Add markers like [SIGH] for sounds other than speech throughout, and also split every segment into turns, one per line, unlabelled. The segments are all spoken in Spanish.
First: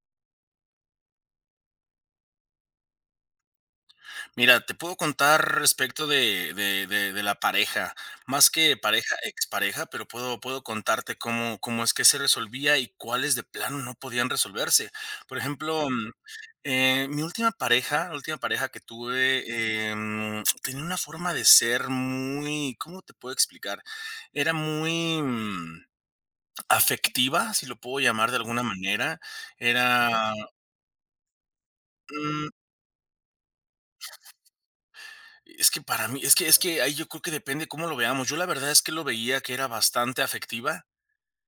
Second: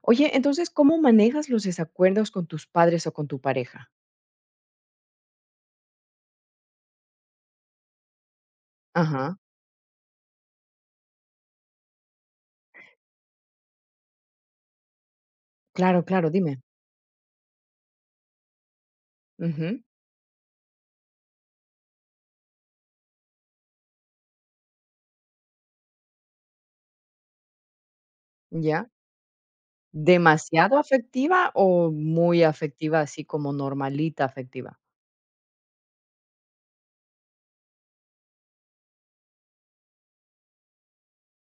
Oye, entonces, ¿cómo manejas los desacuerdos con tus padres o con tu pareja?
Mira, te puedo contar respecto de la pareja, más que pareja,
Ajá.
expareja, pero puedo contarte cómo es que se resolvía y cuáles de plano no podían resolverse. Por ejemplo,
Claro, claro, dime.
mi última pareja que
Ujú,
tuve, tenía una forma de ser muy, ¿cómo te puedo explicar? Era muy, afectiva, si lo puedo llamar de alguna
ya.
manera. Era,
¿Demasiado afectiva o muy
mm
afectiva, así como normalita afectiva?
Es que para mí es que ahí yo creo que depende cómo lo veamos. Yo la verdad es que lo veía que era bastante afectiva,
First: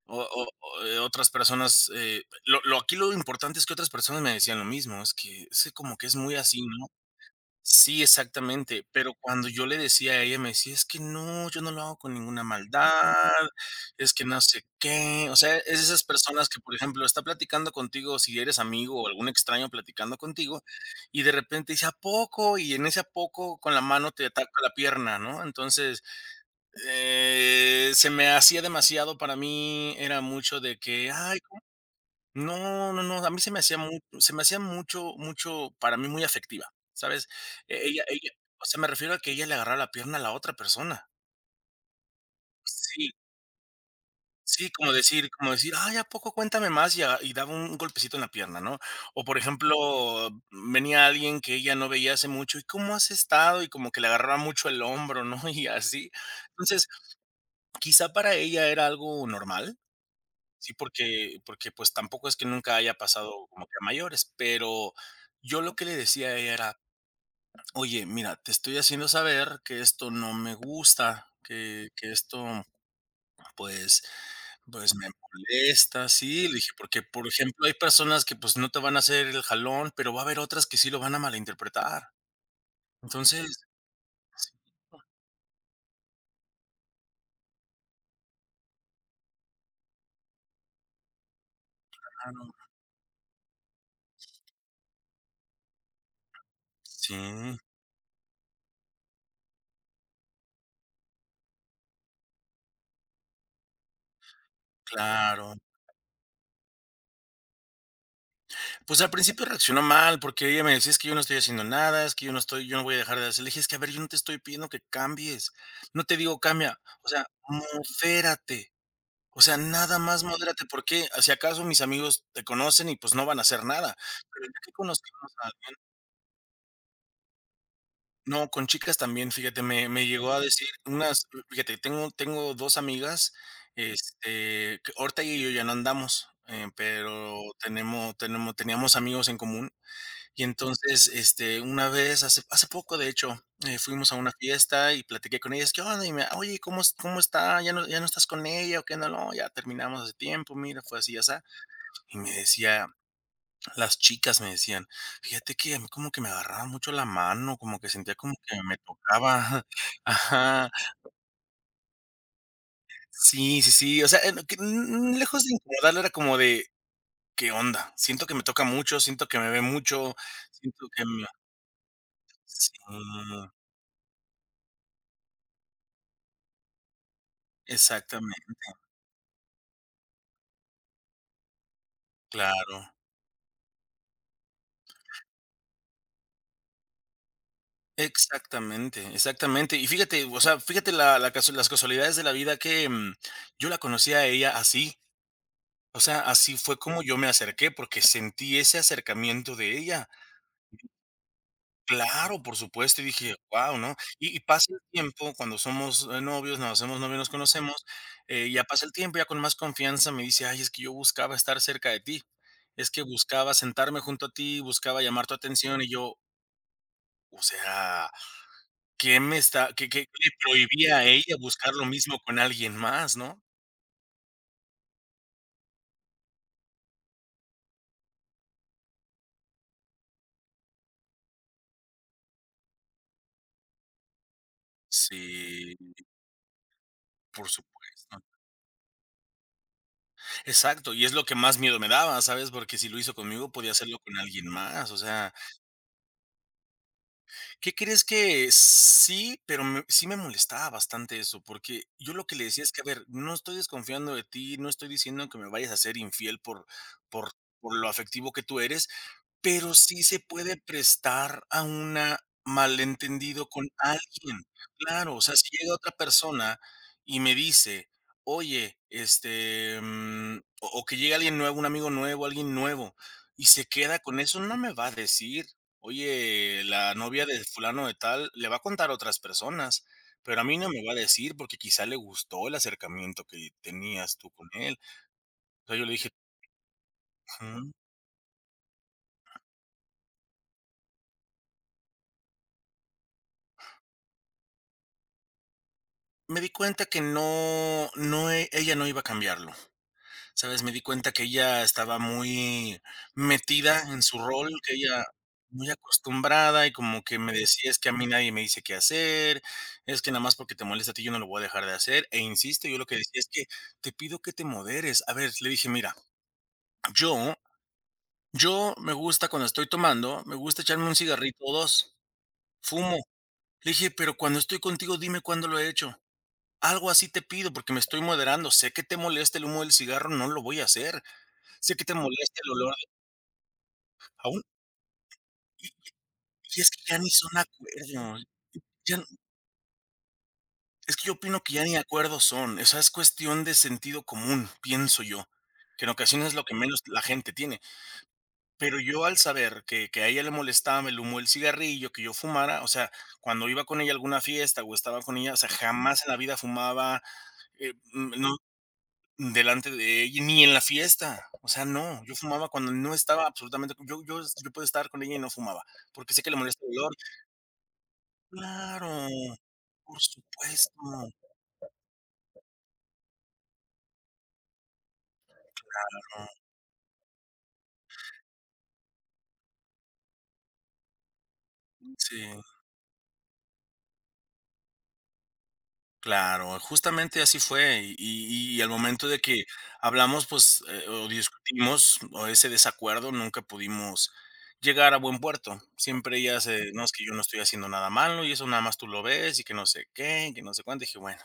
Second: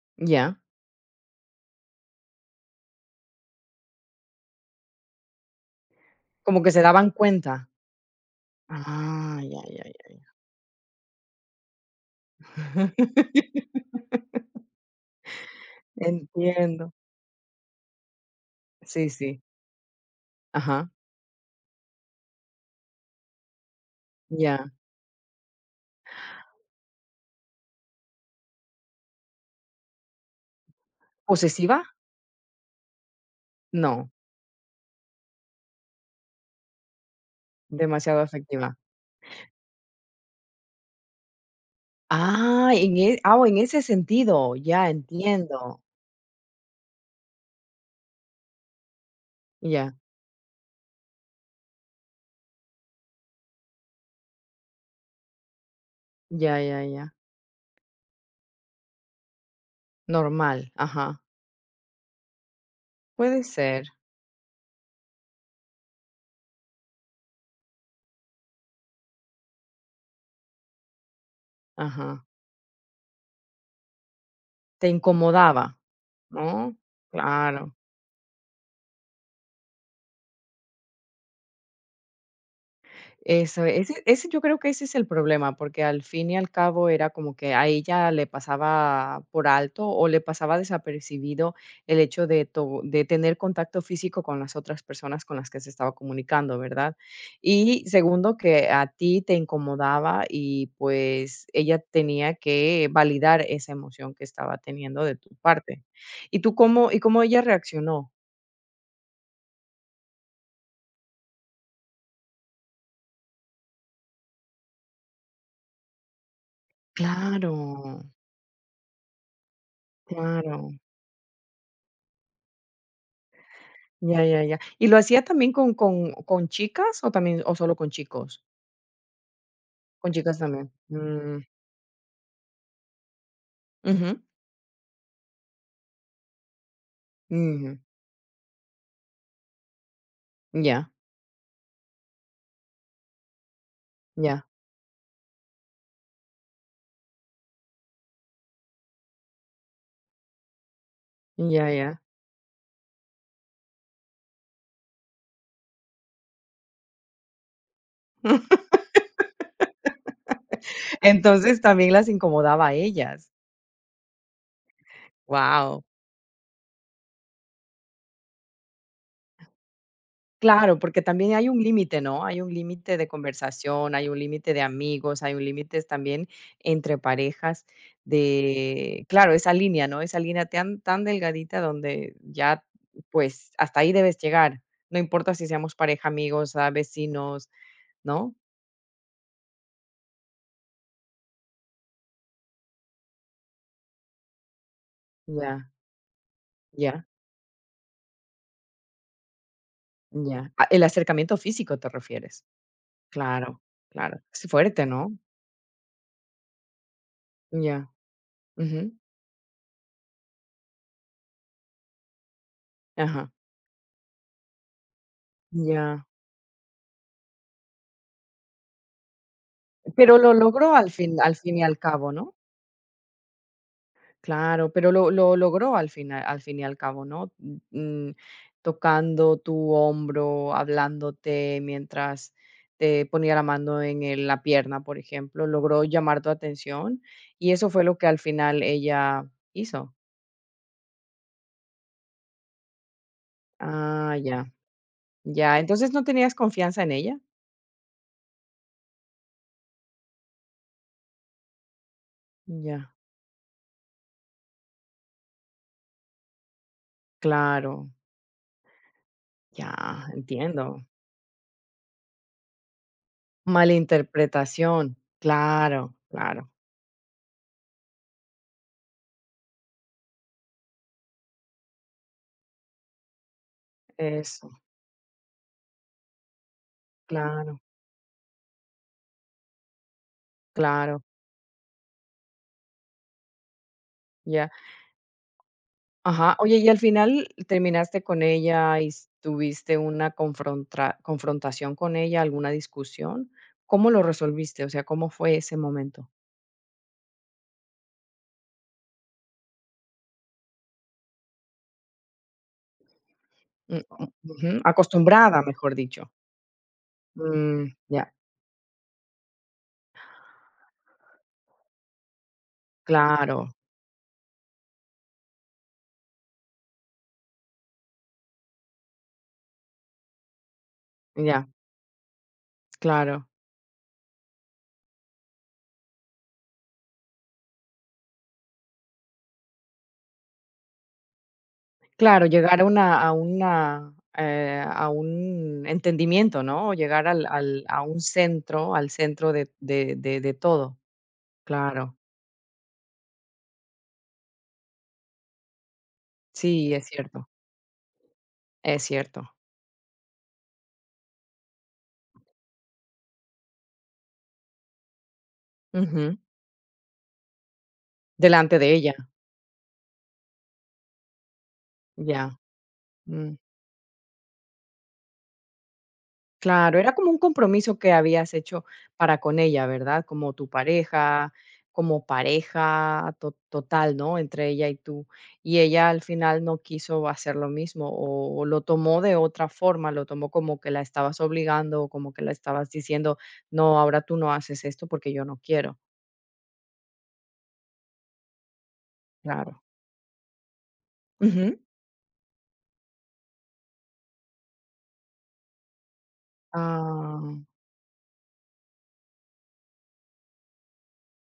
Ya.
otras personas, lo aquí lo importante es que otras personas me decían lo mismo, es que como que es muy así,
Como que se
¿no?
daban cuenta.
Sí, exactamente, pero
Ah,
cuando
ya,
yo le
ya,
decía a ella, me decía: "Es que no, yo no lo hago con ninguna
ya.
maldad,
[LAUGHS]
es que no sé qué". O sea, es esas personas que, por
Entiendo.
ejemplo, está platicando contigo, si eres amigo o
Sí,
algún
sí.
extraño platicando contigo,
Ajá,
y de repente dice: "¿A poco?". Y en ese "a poco" con la mano te ataca
ya.
la pierna, ¿no? Entonces, se me hacía demasiado. Para mí, era mucho de que: "Ay,
¿Posesiva?
no, no, no, a mí
No,
se me hacía mucho mucho, para mí muy afectiva, ¿sabes?". E ella
demasiado
ella, o
afectiva.
sea, me refiero a que ella le agarraba la pierna a la otra persona.
Ah,
Sí,
en ese sentido,
sí,
ya
como decir:
entiendo.
"Ay, ¿a poco? Cuéntame más", y daba un golpecito en la pierna, ¿no? O, por
Ya,
ejemplo, venía alguien que ella no veía hace mucho: "¿Y cómo has estado?", y como que le agarraba mucho el hombro, ¿no? [LAUGHS] Y así.
ya, ya,
Entonces,
ya.
quizá para ella era algo normal.
Normal,
Sí,
ajá.
porque, pues, tampoco es que nunca haya
Puede
pasado como que a
ser,
mayores, pero yo lo que le decía a ella era: "Oye, mira, te estoy haciendo saber que esto no me gusta, que
ajá.
esto, pues
Te
pues, me
incomodaba,
molesta", sí, le dije,
¿no?
porque, por ejemplo, hay
Claro.
personas que, pues, no te van a hacer el jalón, pero va a haber otras que sí lo van a malinterpretar. Entonces,
Eso, ese ese yo creo que ese es el problema, porque al fin y al cabo era como que a ella le pasaba por alto o le pasaba desapercibido el hecho de
claro,
to de tener contacto físico con las otras personas con las que se estaba comunicando, ¿verdad?
sí,
Y segundo, que a ti te incomodaba y, pues, ella tenía que validar esa emoción que estaba teniendo de tu
claro.
parte. ¿Y tú cómo y cómo ella reaccionó?
Pues, al principio reaccionó mal, porque ella me decía: "Es que yo no estoy haciendo nada, es que yo no estoy yo no voy a dejar de hacer". Le dije: "Es que, a ver, yo no te estoy pidiendo que cambies, no te digo cambia, o sea,
Claro,
modérate, o sea, nada más modérate,
claro.
porque si acaso mis amigos te conocen y, pues, no van a hacer nada".
Ya, ya,
Pero el
ya.
que
¿Y lo hacía
conocimos a
también con chicas o también o solo con chicos?
No, con chicas también, fíjate, me
Con
llegó
chicas
a decir
también.
unas.
Mm,
Fíjate, tengo 2 amigas,
ujú,
este, que ahorita ella y yo ya no andamos, pero
ujú.
tenemos tenemos teníamos amigos en común. Y
Ya,
entonces, este, una vez hace poco, de hecho, fuimos a una
ya,
fiesta y platiqué con ellas, ¿qué onda? Y me, oye, ¿cómo está? ¿Ya no ¿Ya no estás con ella o qué? No No, ya terminamos hace tiempo, mira, fue así, ya está.
ya, ya.
Y me decía, las chicas me decían, fíjate que a mí como que me agarraba mucho la mano, como que sentía como que me tocaba. [LAUGHS] Ajá,
[LAUGHS] Entonces, también las incomodaba a ellas.
sí, sí, sí, o sea, que n lejos de
Wow.
incomodarla era como de, ¿qué onda? Siento que me toca mucho, siento que me ve mucho,
Claro,
siento
porque
que me
también hay un límite, ¿no? Hay un
sí,
límite de conversación, hay un límite de amigos, hay un límite también entre parejas
exactamente.
de, claro, esa línea, ¿no? Esa línea tan, tan delgadita donde ya,
Claro,
pues, hasta ahí debes llegar. No importa si seamos pareja, amigos, ah, vecinos, ¿no?
exactamente, exactamente. Y fíjate, o sea, fíjate la la casu las casualidades de la vida que, yo la conocí a ella así,
Ya,
o sea, así fue como
ya,
yo me acerqué, porque sentí ese acercamiento de ella.
ya. Ah, el acercamiento físico te
Claro,
refieres.
por supuesto, y dije:
Claro,
"Guau", ¿no?
claro.
Y
Es
pasa el
fuerte, ¿no?
tiempo, cuando somos, novios, nos hacemos novios, nos conocemos,
Ya.
ya pasa
Ujú,
el tiempo, ya con más confianza me dice: "Ay, es que yo buscaba estar cerca de ti, es que
ajá.
buscaba sentarme junto a ti, buscaba llamar tu atención", y
Ya.
yo, o sea, ¿qué me está qué
Pero
le
lo logró
prohibía a
al
ella
fin y
buscar
al
lo
cabo,
mismo
¿no?
con alguien más, no?
Claro, pero lo logró al final al fin y al cabo, ¿no? Mm, tocando tu hombro, hablándote mientras te ponía la mano en el la pierna, por ejemplo,
Sí,
logró llamar tu atención,
por
y eso fue lo que
supuesto.
al final ella hizo.
Exacto, y es lo que más miedo me daba, ¿sabes? Porque si lo hizo conmigo, podía hacerlo
Ah,
con
ya,
alguien más, o sea,
ya, entonces, ¿no tenías confianza en ella?
¿qué crees que sí? Pero me sí me molestaba bastante eso, porque yo lo que le decía es que: "A
Ya,
ver, no estoy desconfiando de ti, no estoy diciendo que me vayas a ser infiel por por por lo
claro,
afectivo que tú eres".
ya,
Pero sí se puede
entiendo.
prestar a un malentendido con alguien.
Malinterpretación,
Claro, o sea, si llega
claro,
otra
claro,
persona y me dice: "Oye, este", o que llega alguien nuevo, un amigo nuevo, alguien nuevo, y se queda con eso,
eso,
no me va a decir: "Oye, la novia de
claro,
fulano de tal", le va a contar a otras personas, pero a mí no me va a
claro,
decir, porque quizá le gustó el acercamiento que tenías tú con
ya.
él. Entonces yo le dije:
Ajá. Oye, y al final
"Ujú".
terminaste con ella y s tuviste una confrontra confrontación con ella, alguna discusión, ¿cómo lo resolviste? O sea, ¿cómo fue ese momento?
Me di cuenta que ella no iba a cambiarlo, ¿sabes? Me di cuenta que ella estaba muy metida
Mm,
en
mm,
su rol,
ujú,
que ella
acostumbrada,
muy
mejor dicho.
acostumbrada y como que me decía:
Mm,
"Es que a
ya,
mí nadie me dice qué hacer, es que nada más porque te molesta a ti, yo no lo voy a dejar de hacer", e insisto, yo lo que decía: "Es que
claro,
te pido que te moderes". A ver, le dije: "Mira, yo yo me gusta cuando estoy tomando, me gusta echarme un cigarrito
ya,
o dos, fumo".
claro.
Le dije: "Pero cuando estoy contigo, dime cuándo lo he hecho". Algo así te pido, porque me estoy moderando. Sé que te molesta el humo del cigarro, no lo voy a hacer. Sé que te
Claro,
molesta el
llegar a
olor de- aún
a un
y
entendimiento,
es
¿no? O
que ya
llegar
ni
al
son
al a un
acuerdos,
centro, al
ya n-
centro de todo.
es que yo opino que ya ni
Claro.
acuerdos son. Esa es cuestión de sentido común, pienso yo, que en ocasiones es lo que
Sí,
menos
es
la
cierto,
gente tiene. Pero
es
yo al
cierto.
saber que a ella le molestaba el humo del cigarrillo, que yo fumara, o sea, cuando iba con ella a alguna fiesta o estaba con ella, o sea, jamás en la vida fumaba, no
Delante de ella,
delante de ella, ni en la fiesta. O sea, no, yo
ya,
fumaba cuando no estaba
mm,
absolutamente. Yo puedo estar con ella y no fumaba, porque sé que le molesta el
claro,
olor.
era como un compromiso que habías hecho
Claro,
para con ella,
por
¿verdad? Como tu
supuesto. No,
pareja, como pareja to total, ¿no? Entre ella y tú. Y ella al final no quiso hacer lo mismo, o lo tomó de otra forma, lo tomó como que la estabas obligando, o como
sí,
que la estabas diciendo: "No, ahora tú no haces esto porque yo no quiero".
claro, justamente así fue. Y al momento de que
Claro.
hablamos, pues, o
Ujú.
discutimos, o ese desacuerdo, nunca pudimos llegar a buen puerto. Siempre ella se: "No, es que yo no
Ah,
estoy haciendo nada malo, y eso nada más tú lo ves, y que no sé qué, que no sé cuánto". Dije: "Bueno".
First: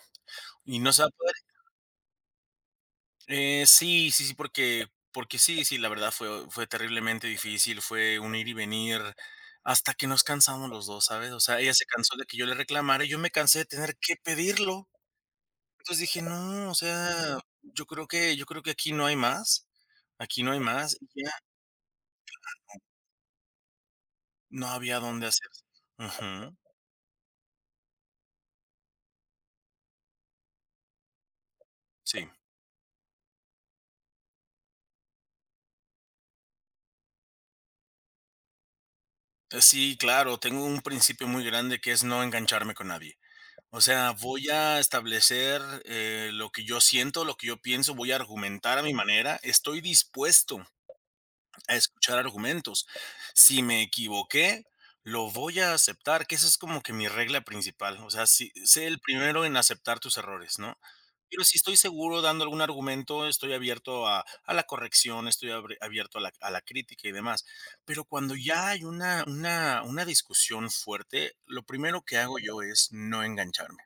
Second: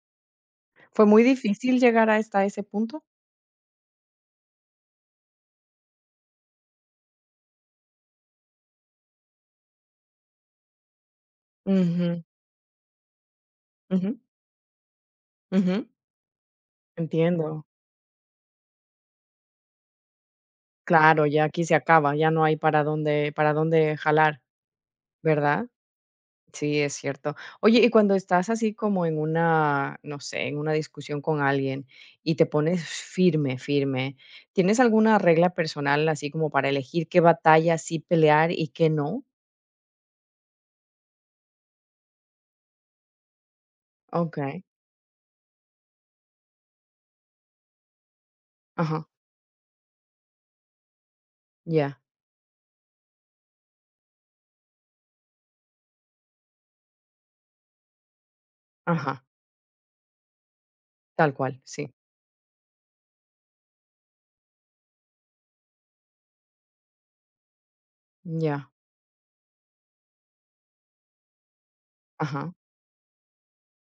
Y no se
¿fue
va a
muy
poder.
difícil llegar hasta ese punto?
Sí, sí, sí, porque sí, sí, la verdad fue terriblemente difícil, fue un ir y venir hasta que nos cansamos los 2, ¿sabes? O sea, ella se cansó
Ujú,
de que yo le reclamara y yo me cansé de tener que
ujú,
pedirlo.
ujú,
Entonces dije: "No, o sea,
entiendo.
yo creo que aquí no hay más, aquí no hay más", y
Claro,
ya
ya aquí se acaba, ya no hay para dónde jalar,
no había dónde hacerse.
¿verdad?
Ujú,
Sí, es cierto. Oye, y cuando estás así como en una, no sé, en una discusión con alguien
sí.
y te pones firme, firme, ¿tienes alguna regla personal así como para elegir qué batalla sí pelear y qué no?
Sí, claro, tengo un principio muy grande que es no engancharme con nadie. O sea, voy
Okey.
a establecer, lo que yo siento, lo que yo pienso, voy a argumentar a mi
Ajá.
manera. Estoy dispuesto a
Ya.
escuchar argumentos. Si me equivoqué, lo voy a aceptar, que esa es como que mi regla principal. O sea, si sé el
Ajá.
primero en aceptar tus errores, ¿no?
Tal
Pero si
cual,
estoy
sí.
seguro dando algún argumento, estoy abierto a la corrección, estoy abre abierto a la crítica y demás. Pero cuando
Ya.
ya hay una discusión fuerte, lo primero que hago
Ajá.
yo es no engancharme.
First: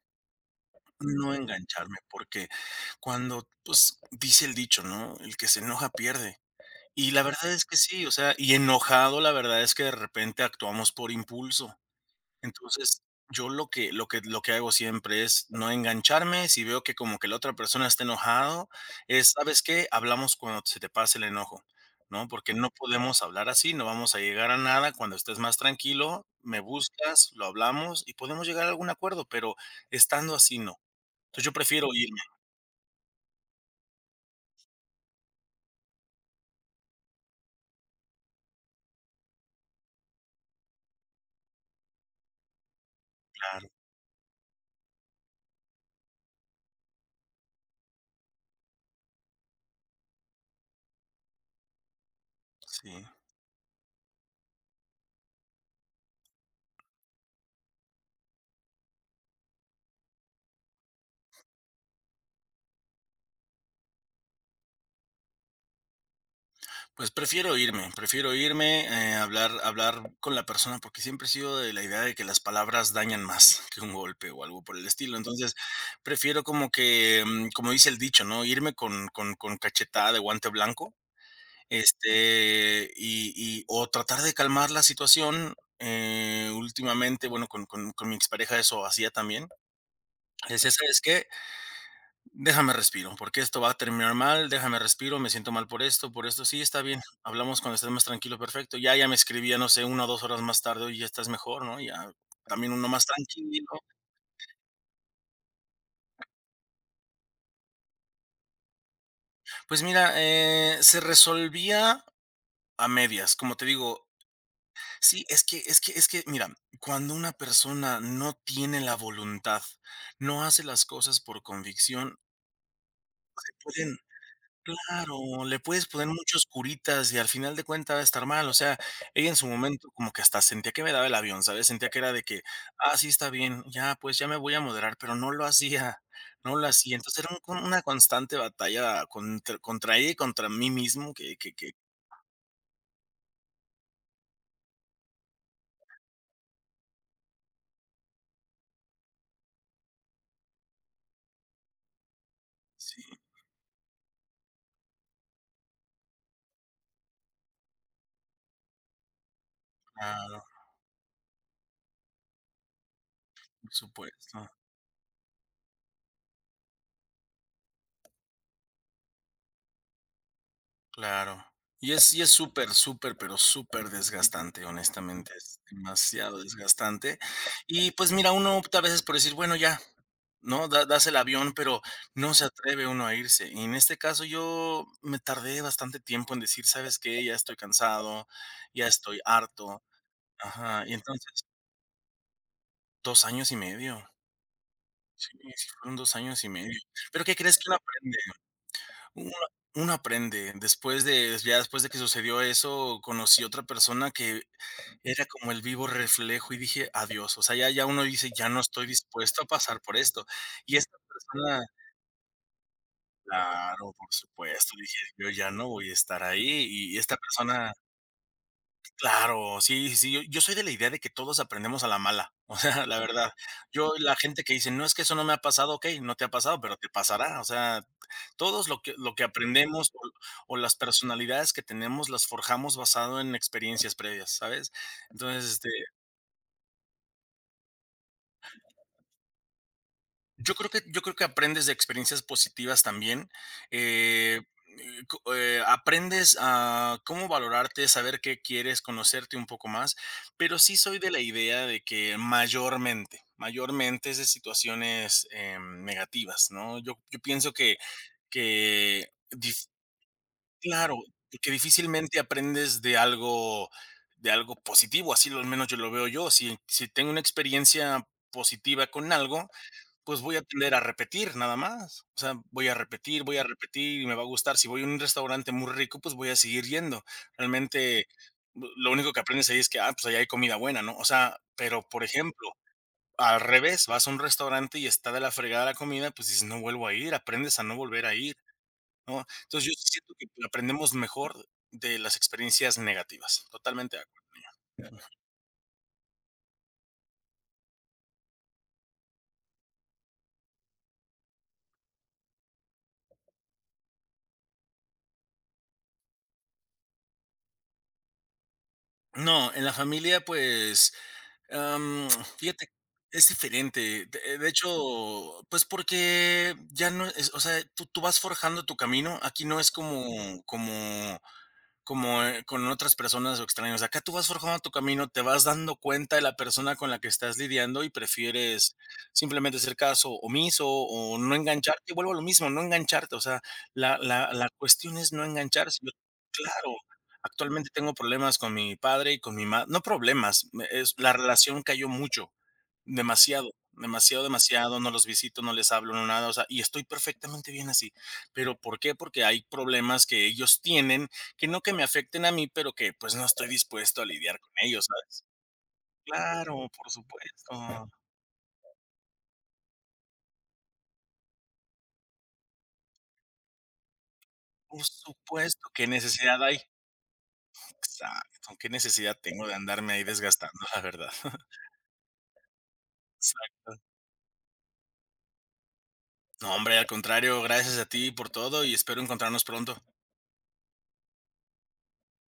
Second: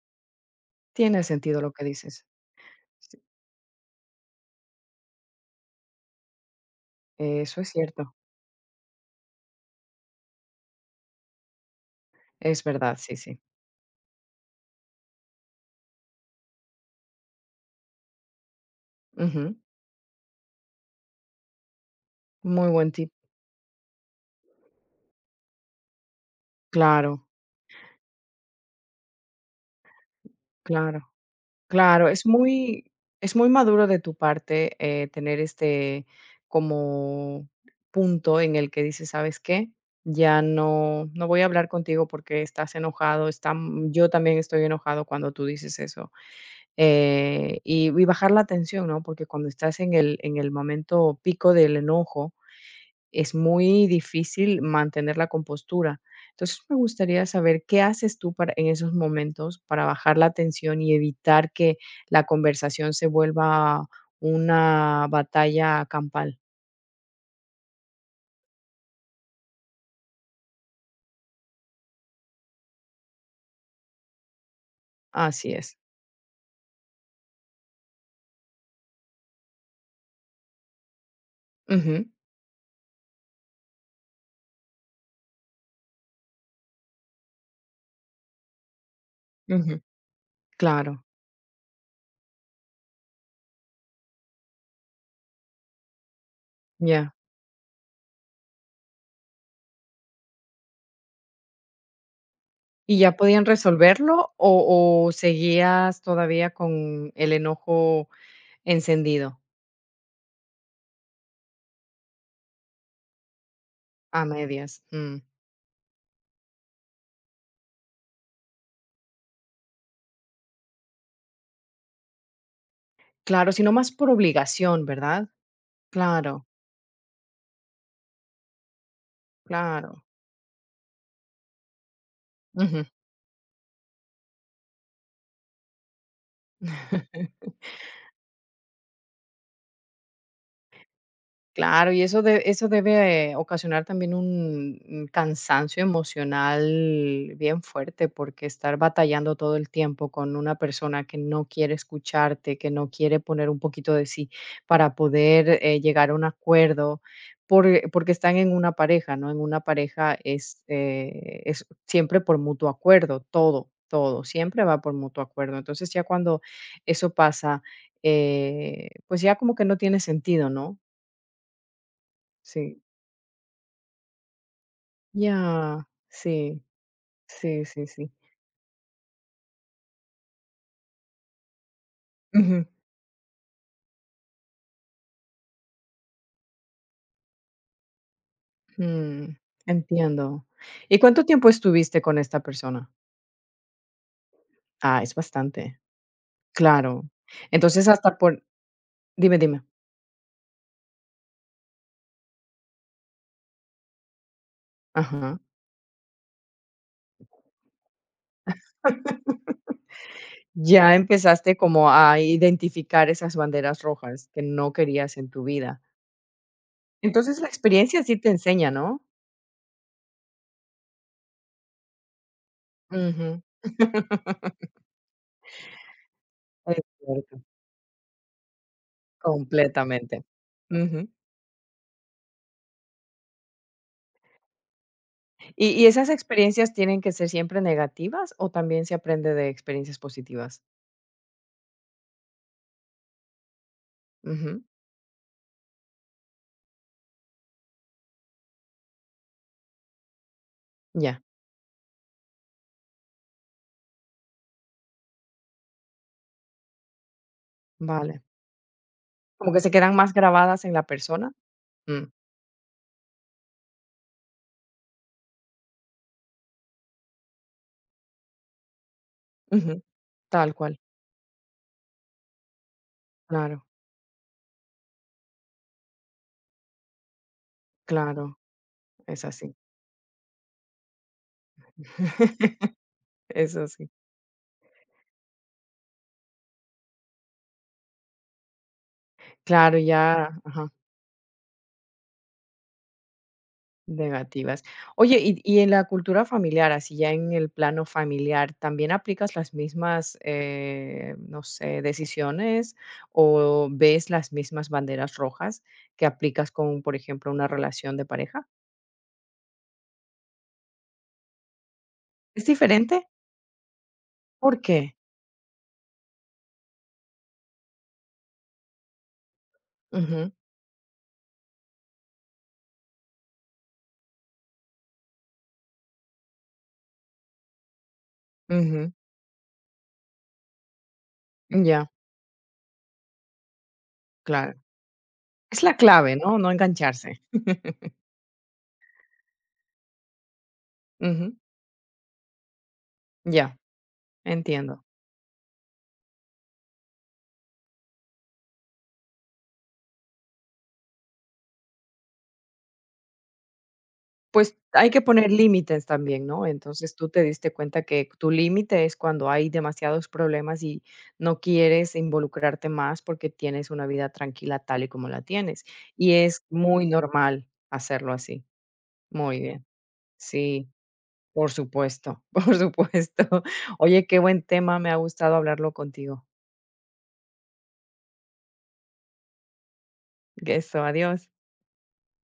Tiene
No
sentido lo que
engancharme,
dices.
porque
Sí,
cuando, pues, dice el dicho, ¿no? El que se enoja pierde. Y la verdad
eso
es
es
que sí, o
cierto.
sea, y enojado, la verdad es que de repente actuamos por impulso.
Es verdad,
Entonces,
sí, sí.
yo lo que hago siempre es no engancharme, si veo que como que la otra persona está enojado, es,
Ujú.
¿sabes qué? Hablamos cuando se te pase el enojo, ¿no? Porque
Muy
no
buen tip.
podemos hablar así, no vamos a llegar a nada. Cuando estés más tranquilo, me
Claro,
buscas, lo hablamos y podemos llegar a algún acuerdo, pero estando así no.
claro.
Entonces, yo prefiero
Claro,
irme,
es muy maduro de tu parte, tener este como punto en el que dices: "¿Sabes qué? Ya no voy a hablar contigo porque estás enojado,
claro,
yo también estoy enojado", cuando tú dices eso. Y bajar la tensión, ¿no? Porque cuando estás en el momento pico del enojo,
sí.
es muy difícil mantener la compostura. Entonces, me gustaría saber qué haces tú para en esos momentos para bajar la tensión y evitar que la conversación se vuelva una batalla campal.
Pues prefiero irme, hablar con la persona, porque siempre he sido de la idea de que las palabras dañan más [LAUGHS] que un golpe o algo por el estilo.
Así
Entonces,
es.
prefiero como que, como dice el dicho, ¿no? Irme con con cachetada de guante blanco,
Ujú,
este, y o tratar de calmar la situación, últimamente, bueno, con con mi expareja eso hacía también.
ujú.
Le decía: "¿Sabes
Claro,
qué? Déjame respiro, porque esto va a terminar mal, déjame respiro, me siento mal por esto, sí, está bien,
ya.
hablamos cuando estés más tranquilo, perfecto, ya, ya me escribía, no sé, una o 2 horas más tarde, oye, ya estás mejor, ¿no?". Ya, también uno
¿Y
más
ya podían
tranquilo.
resolverlo o seguías todavía con el enojo encendido
Pues mira, se resolvía a medias, como te digo,
a medias? Mm.
sí, es que, mira, cuando una persona no tiene la voluntad, no hace las cosas por convicción,
Claro, sino más
pueden.
por obligación, ¿verdad?
Claro, le puedes poner muchos
Claro,
curitas y al final de cuentas va a estar mal. O sea, ella en su momento
claro.
como que hasta sentía que me daba el avión, ¿sabes? Sentía que era de que,
Ujú.
ah, sí, está bien, ya, pues ya me voy a moderar, pero no lo hacía. Entonces era un una constante batalla contra ella y contra mí mismo, que,
Claro, y eso de eso debe ocasionar también un cansancio emocional bien fuerte, porque estar batallando todo el tiempo con una persona que no quiere escucharte, que no
sí,
quiere poner un poquito de sí para poder, llegar a un acuerdo, por porque están en una pareja, ¿no? En una pareja
claro,
es siempre por mutuo acuerdo, todo,
por
todo,
supuesto.
siempre va por mutuo acuerdo. Entonces, ya cuando eso pasa, pues ya como que no tiene sentido, ¿no?
Claro. Y es súper,
Sí.
súper, pero súper desgastante, honestamente, es
Ya,
demasiado
sí,
desgastante.
sí, sí,
Y,
sí.
pues, mira, uno opta a veces por decir: "Bueno, ya", ¿no? Da, das el avión, pero no se
Ujú,
atreve uno a irse. Y en este caso, yo me tardé bastante tiempo en decir: "¿Sabes qué? Ya estoy cansado, ya estoy
mm,
harto".
entiendo.
Ajá, y
¿Y cuánto
entonces
tiempo estuviste con esta persona?
2 años y medio.
Ah, es
Sí, sí
bastante,
fueron dos años y medio.
claro.
Pero, ¿qué crees? Que uno
Entonces, hasta
aprende.
por
Uno
dime, dime.
uno aprende. Después de ya después de que sucedió eso, conocí otra persona que era
Ajá.
como el vivo reflejo y dije: "Adiós". O sea, ya uno dice: "Ya no estoy dispuesto a pasar por esto". Y
Ya
esta
empezaste
persona,
como a identificar esas banderas
claro, por
rojas que
supuesto,
no
dije:
querías en
"Yo
tu
ya no
vida.
voy a estar ahí". Y esta
Entonces, la
persona,
experiencia sí te enseña, ¿no?
claro, sí, sí, sí, yo soy de la idea de que todos aprendemos a la mala, [LAUGHS] o sea, la verdad.
Ujú.
Yo la gente que
[LAUGHS]
dice: "No, es que eso no me ha pasado", ¿ok? No te ha pasado, pero
Es
te
cierto,
pasará, o sea, todos lo que aprendemos
completamente.
o las
Ujú.
personalidades que tenemos las forjamos basado en experiencias previas, ¿sabes? Entonces,
¿Y
este,
y esas experiencias tienen que ser siempre negativas o también se aprende de experiencias
Yo
positivas?
creo que yo creo que aprendes de experiencias positivas también, eh,
Ujú,
co aprendes a cómo valorarte, saber qué quieres, conocerte un poco más, pero sí soy de la
ya,
idea de que mayormente es de situaciones, negativas, ¿no? Yo pienso
vale.
que
Como que
dif
se quedan más grabadas en la
claro,
persona.
que
Mm,
difícilmente aprendes de algo positivo, así lo al menos yo lo veo yo. Si tengo una experiencia positiva con algo,
ujú,
pues, voy a
tal
tender
cual.
a repetir, nada más. O sea, voy a
Claro,
repetir y me va a gustar. Si voy a un restaurante muy rico, pues, voy a seguir yendo. Realmente,
claro,
b lo único que
es
aprendes
así.
ahí es que, ah, pues, allá hay comida buena, ¿no? O sea, pero, por ejemplo,
[LAUGHS]
al
Eso
revés,
sí.
vas a un restaurante y está de la fregada la comida, pues, dices: "No vuelvo a ir", aprendes a no volver a ir, ¿no? Entonces, yo
Claro,
sí siento que
ya ajá.
aprendemos mejor de las experiencias negativas, totalmente de acuerdo.
Negativas. Oye, y en la cultura familiar, así ya en el plano familiar, ¿también aplicas las mismas, no sé, decisiones o ves las mismas banderas rojas que aplicas con, por ejemplo, una relación de pareja?
No, en la familia, pues Am,
¿Es
fíjate,
diferente?
es diferente. De
¿Por qué?
hecho, pues, porque ya no es, o sea, tú vas forjando tu camino. Aquí no es
Ujú,
como, con otras personas o extraños. Acá tú vas forjando tu camino, te vas dando cuenta de la persona con la que estás lidiando y prefieres
ujú,
simplemente hacer caso omiso o no engancharte.
ya,
Y vuelvo a lo mismo, no engancharte. O sea, la
claro.
cuestión es no
Es la
engancharse. Yo.
clave, ¿no? No
Claro.
engancharse.
Actualmente tengo problemas con mi padre y con mi madre, no problemas, me es, la
Ujú,
relación cayó mucho, demasiado,
ya,
demasiado, demasiado,
entiendo.
no los visito, no les hablo, no nada, o sea, y estoy perfectamente bien así, ¿pero por qué? Porque hay problemas que ellos tienen, que no que me afecten a mí, pero que, pues, no estoy dispuesto a lidiar con
Pues,
ellos,
hay que
¿sabes?
poner límites también, ¿no?
Claro,
Entonces, tú te diste cuenta que tu límite es cuando hay demasiados problemas y no quieres involucrarte más porque tienes una vida tranquila tal
por
y como la tienes.
supuesto, ¿qué
Y es
necesidad hay?
muy normal hacerlo así.
Exacto, ¿qué necesidad
Muy
tengo de
bien.
andarme ahí desgastando,
Sí,
la verdad?
por
[LAUGHS]
supuesto, [LAUGHS] por supuesto.
Exacto.
Oye, qué buen tema, me ha gustado hablarlo contigo.
No, hombre, al contrario, gracias a ti por todo y espero encontrarnos pronto.
Eso, adiós.